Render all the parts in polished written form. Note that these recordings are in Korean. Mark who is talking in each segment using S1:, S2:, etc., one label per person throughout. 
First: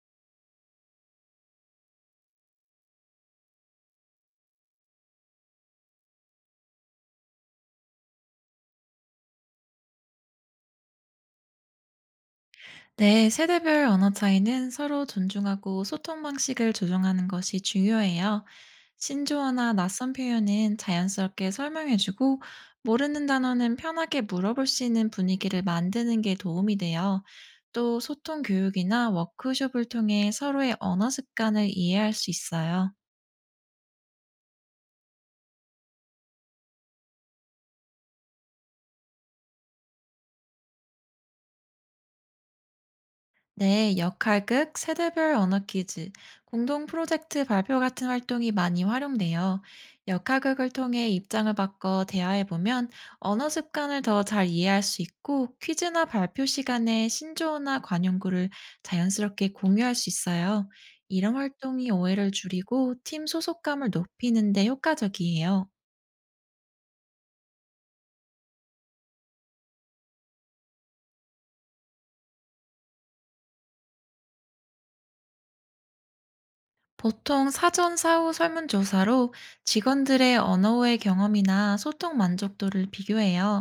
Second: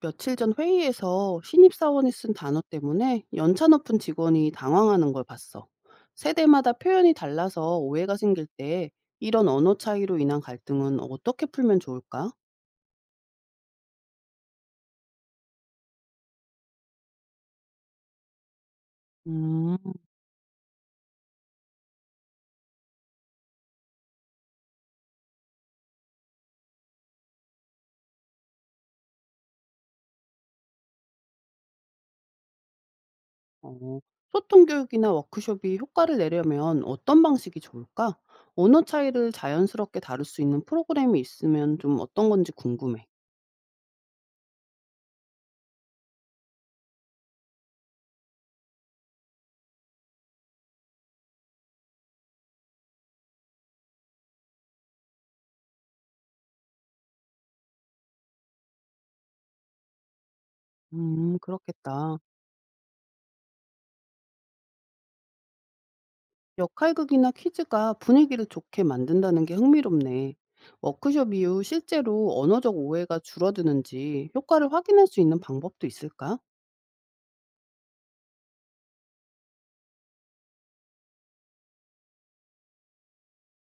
S1: 며칠 전 회의에서 신입사원이 쓴 단어 때문에 연차 높은 직원이 당황하는 걸 봤어. 세대마다 표현이 달라서 오해가 생길 때 이런 언어 차이로 인한 갈등은 어떻게 풀면 좋을까?
S2: 네, 세대별 언어 차이는 서로 존중하고 소통 방식을 조정하는 것이 중요해요. 신조어나
S1: 음,
S2: 낯선 표현은 자연스럽게 설명해주고, 모르는 단어는 편하게 물어볼 수 있는 분위기를 만드는 게 도움이 돼요. 또 소통 교육이나 워크숍을 통해 서로의 언어 습관을 이해할 수 있어요.
S1: 어, 소통 교육이나 워크숍이 효과를 내려면 어떤 방식이 좋을까? 언어 차이를 자연스럽게 다룰 수 있는 프로그램이 있으면 좀 어떤 건지 궁금해.
S2: 네, 역할극, 세대별 언어 퀴즈, 공동 프로젝트 발표 같은 활동이 많이 활용돼요. 역할극을 통해 입장을 바꿔 대화해보면 언어 습관을 더 잘 이해할 수 있고 퀴즈나 발표 시간에 신조어나 관용구를 자연스럽게 공유할 수 있어요. 이런 활동이
S1: 그렇겠다.
S2: 오해를 줄이고 팀 소속감을 높이는 데 효과적이에요.
S1: 역할극이나 퀴즈가 분위기를 좋게 만든다는 게 흥미롭네. 워크숍 이후 실제로 언어적 오해가 줄어드는지 효과를 확인할 수 있는 방법도 있을까?
S2: 보통 사전 사후 설문조사로 직원들의 언어의 경험이나 소통 만족도를 비교해요.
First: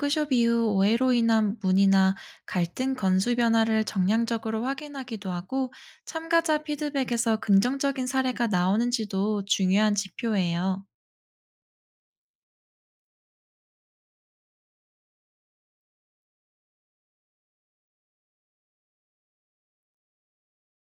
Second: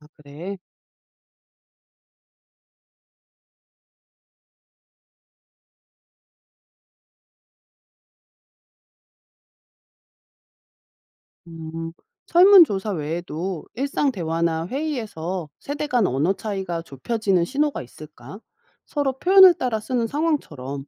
S1: 아, 그래.
S2: 이후 오해로 인한 문의나 갈등 건수 변화를 정량적으로 확인하기도 하고 참가자 피드백에서 긍정적인 사례가 나오는지도 중요한 지표예요.
S1: 음, 설문조사 외에도 일상 대화나 회의에서 세대 간 언어 차이가 좁혀지는 신호가 있을까? 서로 표현을 따라 쓰는 상황처럼.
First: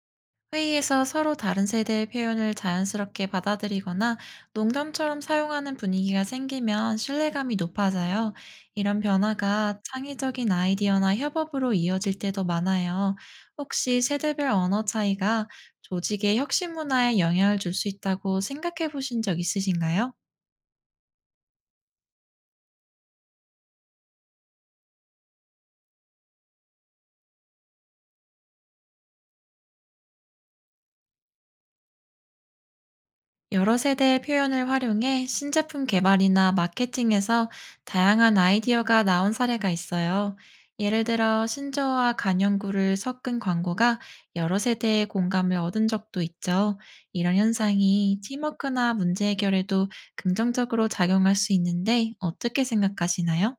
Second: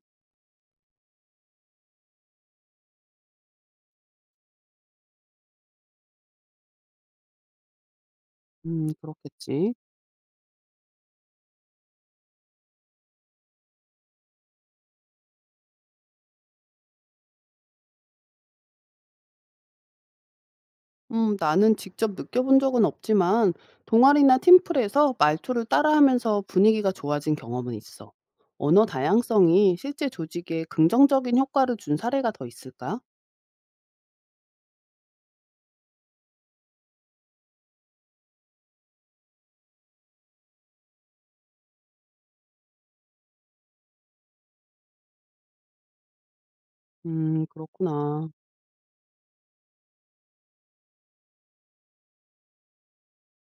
S2: 회의에서 서로 다른 세대의 표현을 자연스럽게 받아들이거나 농담처럼 사용하는 분위기가 생기면 신뢰감이 높아져요. 이런
S1: 그렇겠지.
S2: 변화가 창의적인 아이디어나 협업으로 이어질 때도 많아요. 혹시 세대별 언어 차이가 조직의 혁신 문화에 영향을 줄 수 있다고 생각해 보신 적 있으신가요?
S1: 나는 직접 느껴본 적은 없지만 동아리나 팀플에서 말투를 따라하면서 분위기가 좋아진 경험은 있어. 언어 다양성이 실제 조직에 긍정적인 효과를 준 사례가 더 있을까?
S2: 여러 세대의 표현을 활용해 신제품 개발이나 마케팅에서 다양한 아이디어가 나온 사례가 있어요. 예를 들어 신조어와 간연구를 섞은 광고가 여러 세대의 공감을 얻은 적도 있죠. 이런 현상이
S1: 그렇구나.
S2: 팀워크나 문제 해결에도 긍정적으로 작용할 수 있는데 어떻게 생각하시나요?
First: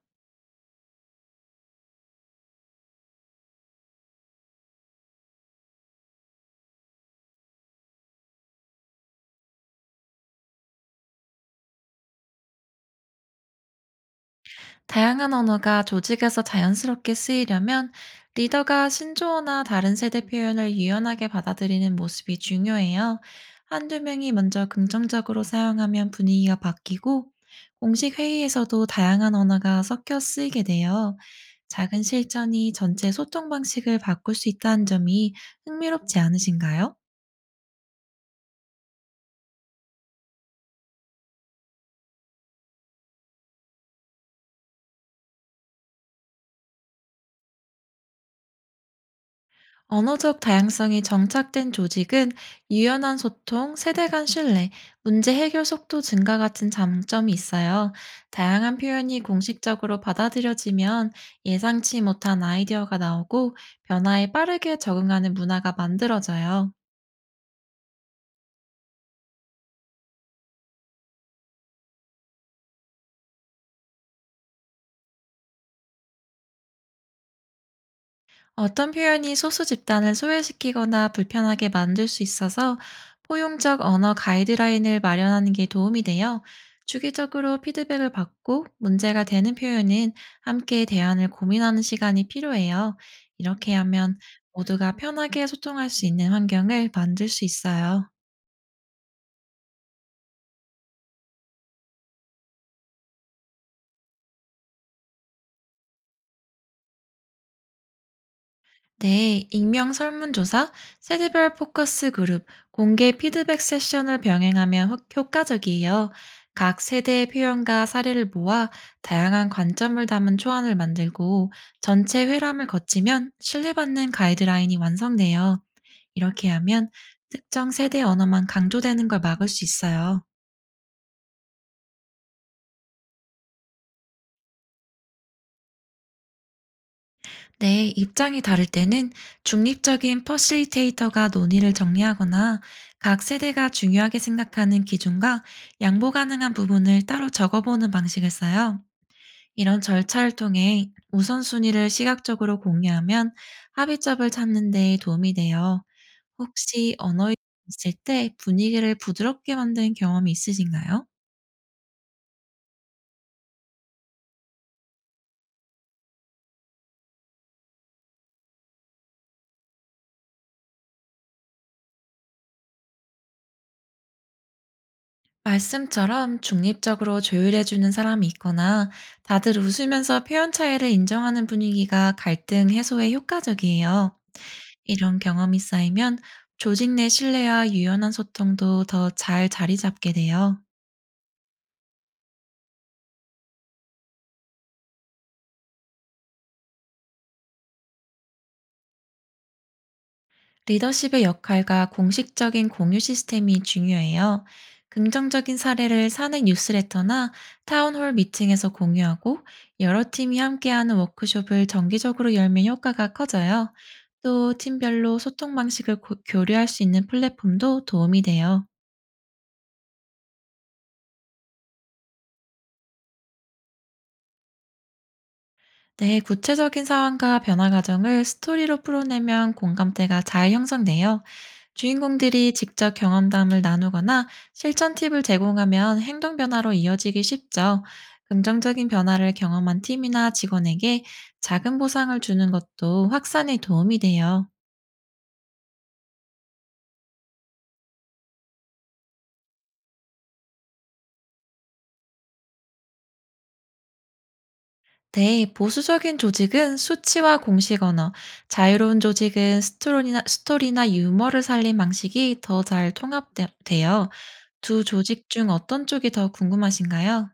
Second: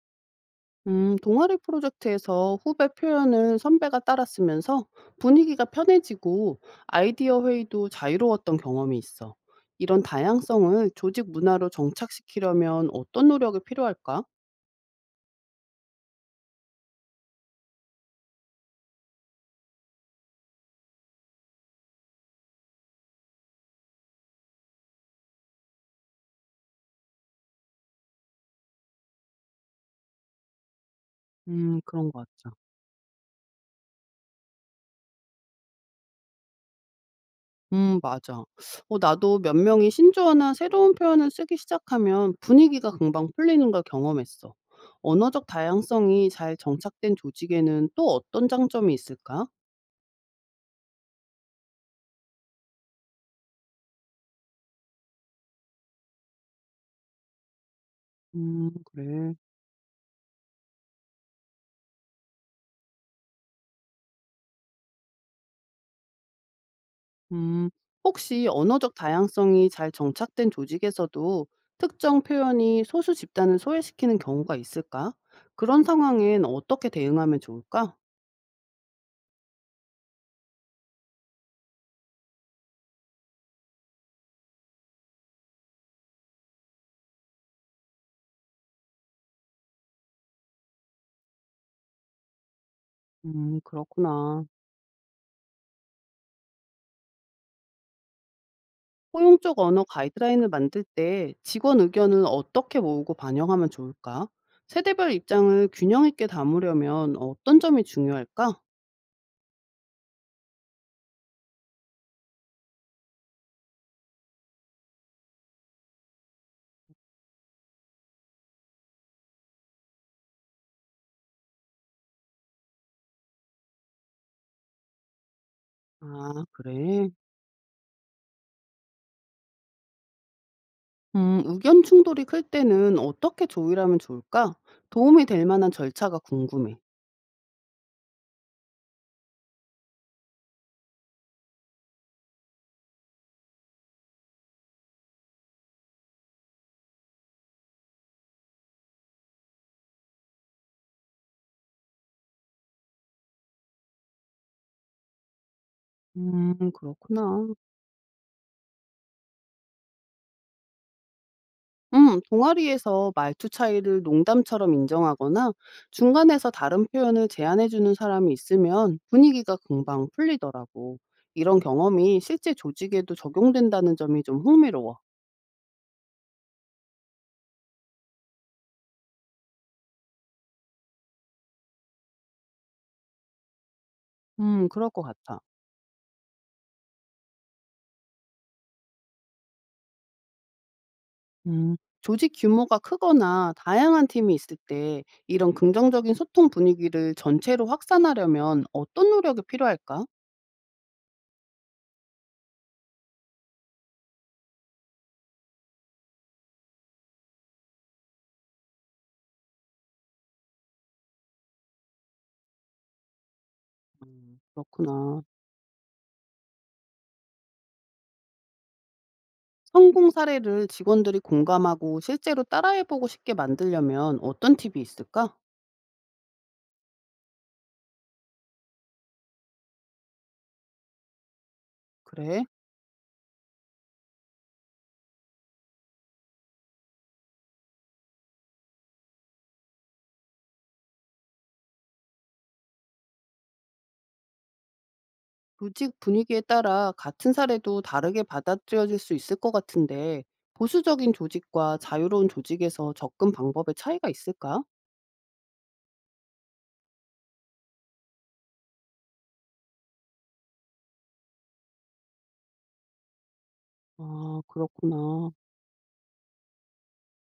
S1: 동아리 프로젝트에서 후배 표현을 선배가 따라쓰면서 분위기가 편해지고 아이디어 회의도 자유로웠던 경험이 있어. 이런 다양성을 조직 문화로 정착시키려면 어떤 노력이 필요할까?
S2: 다양한 언어가 조직에서 자연스럽게 쓰이려면 리더가 신조어나 다른 세대 표현을 유연하게 받아들이는 모습이 중요해요. 한두 명이 먼저 긍정적으로 사용하면 분위기가 바뀌고 공식 회의에서도 다양한 언어가 섞여 쓰이게 돼요. 작은
S1: 그런 것 같아.
S2: 실천이 전체 소통 방식을 바꿀 수 있다는 점이 흥미롭지 않으신가요?
S1: 음, 맞아. 나도 몇 명이 신조어나 새로운 표현을 쓰기 시작하면 분위기가 금방 풀리는 걸 경험했어. 언어적 다양성이 잘 정착된 조직에는 또 어떤 장점이 있을까?
S2: 언어적 다양성이 정착된 조직은 유연한 소통, 세대 간 신뢰, 문제 해결 속도 증가 같은 장점이 있어요.
S1: 음,
S2: 다양한 표현이
S1: 그래.
S2: 공식적으로 받아들여지면 예상치 못한 아이디어가 나오고 변화에 빠르게 적응하는 문화가 만들어져요.
S1: 음 혹시 언어적 다양성이 잘 정착된 조직에서도 특정 표현이 소수 집단을 소외시키는 경우가 있을까? 그런 상황엔 어떻게 대응하면 좋을까?
S2: 어떤 표현이 소수 집단을 소외시키거나 불편하게 만들 수 있어서 포용적 언어 가이드라인을 마련하는 게 도움이 돼요. 주기적으로 피드백을 받고 문제가 되는 표현은 함께 대안을 고민하는 시간이 필요해요.
S1: 음,
S2: 이렇게 하면
S1: 그렇구나.
S2: 모두가 편하게 소통할 수 있는 환경을 만들 수 있어요.
S1: 포용적 언어 가이드라인을 만들 때 직원 의견은 어떻게 모으고 반영하면 좋을까? 세대별 입장을 균형 있게 담으려면 어떤 점이 중요할까?
S2: 네, 익명 설문조사, 세대별 포커스 그룹, 공개 피드백 세션을 병행하면 효과적이에요. 각 세대의 표현과 사례를 모아 다양한 관점을 담은 초안을 만들고 전체 회람을 거치면 신뢰받는 가이드라인이 완성돼요.
S1: 아,
S2: 이렇게 하면
S1: 그래.
S2: 특정 세대 언어만 강조되는 걸 막을 수 있어요.
S1: 의견 충돌이 클 때는 어떻게 조율하면 좋을까? 도움이 될 만한 절차가 궁금해.
S2: 네, 입장이 다를 때는 중립적인 퍼실리테이터가 논의를 정리하거나 각 세대가 중요하게 생각하는 기준과 양보 가능한 부분을 따로 적어보는 방식을 써요. 이런 절차를 통해 우선순위를 시각적으로 공유하면 합의점을 찾는 데 도움이 돼요. 혹시 언어에
S1: 그렇구나.
S2: 있을 때 분위기를 부드럽게 만든 경험이 있으신가요?
S1: 동아리에서 말투 차이를 농담처럼 인정하거나 중간에서 다른 표현을 제안해주는 사람이 있으면 분위기가 금방 풀리더라고. 이런 경험이 실제 조직에도 적용된다는 점이 좀 흥미로워.
S2: 말씀처럼 중립적으로 조율해주는 사람이 있거나 다들 웃으면서 표현 차이를 인정하는 분위기가 갈등 해소에 효과적이에요.
S1: 그럴 것
S2: 이런
S1: 같아.
S2: 경험이 쌓이면 조직 내 신뢰와 유연한 소통도 더 잘 자리 잡게 돼요.
S1: 음, 조직 규모가 크거나 다양한 팀이 있을 때 이런 긍정적인 소통 분위기를 전체로 확산하려면 어떤 노력이 필요할까?
S2: 리더십의 역할과 공식적인 공유 시스템이 중요해요. 긍정적인 사례를 사내 뉴스레터나 타운홀 미팅에서 공유하고 여러 팀이 함께하는 워크숍을 정기적으로 열면 효과가 커져요. 또 팀별로
S1: 그렇구나.
S2: 소통 방식을 교류할 수 있는 플랫폼도 도움이 돼요.
S1: 성공 사례를 직원들이 공감하고 실제로 따라해보고 싶게 만들려면 어떤 팁이 있을까?
S2: 네, 구체적인 상황과 변화 과정을 스토리로 풀어내면 공감대가 잘 형성돼요.
S1: 그래,
S2: 주인공들이 직접 경험담을 나누거나 실천 팁을 제공하면 행동 변화로 이어지기 쉽죠. 긍정적인 변화를 경험한 팀이나 직원에게 작은 보상을 주는 것도 확산에 도움이 돼요.
S1: 조직 분위기에 따라 같은 사례도 다르게 받아들여질 수 있을 것 같은데, 보수적인 조직과 자유로운 조직에서 접근 방법의 차이가 있을까?
S2: 네, 보수적인 조직은 수치와 공식 언어, 자유로운 조직은 스토리나 유머를 살린 방식이 더 잘 통합돼요.
S1: 아,
S2: 두 조직
S1: 그렇구나.
S2: 중 어떤 쪽이 더 궁금하신가요?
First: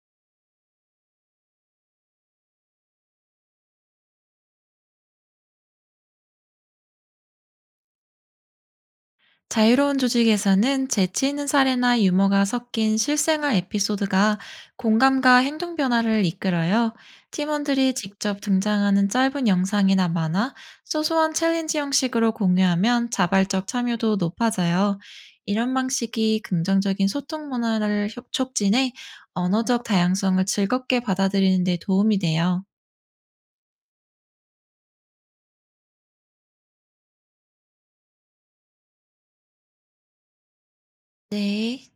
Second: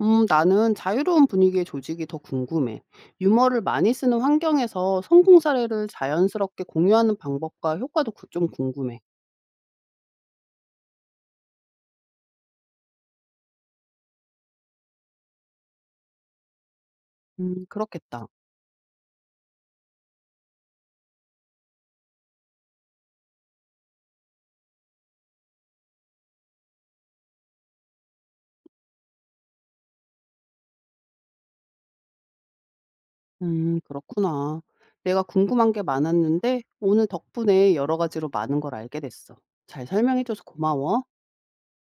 S1: 나는 자유로운 분위기의 조직이 더 궁금해. 유머를 많이 쓰는 환경에서 성공 사례를 자연스럽게 공유하는 방법과 효과도 좀 궁금해.
S2: 자유로운 조직에서는 재치 있는 사례나 유머가 섞인 실생활 에피소드가 공감과 행동 변화를 이끌어요. 팀원들이
S1: 그렇겠다.
S2: 직접 등장하는 짧은 영상이나 만화, 소소한 챌린지 형식으로 공유하면 자발적 참여도 높아져요. 이런 방식이 긍정적인 소통 문화를 촉진해 언어적 다양성을 즐겁게 받아들이는 데 도움이 돼요.
S1: 음, 그렇구나. 내가 궁금한 게 많았는데 오늘 덕분에 여러 가지로 많은 걸 알게 됐어. 잘 설명해 줘서 고마워.
S2: 네.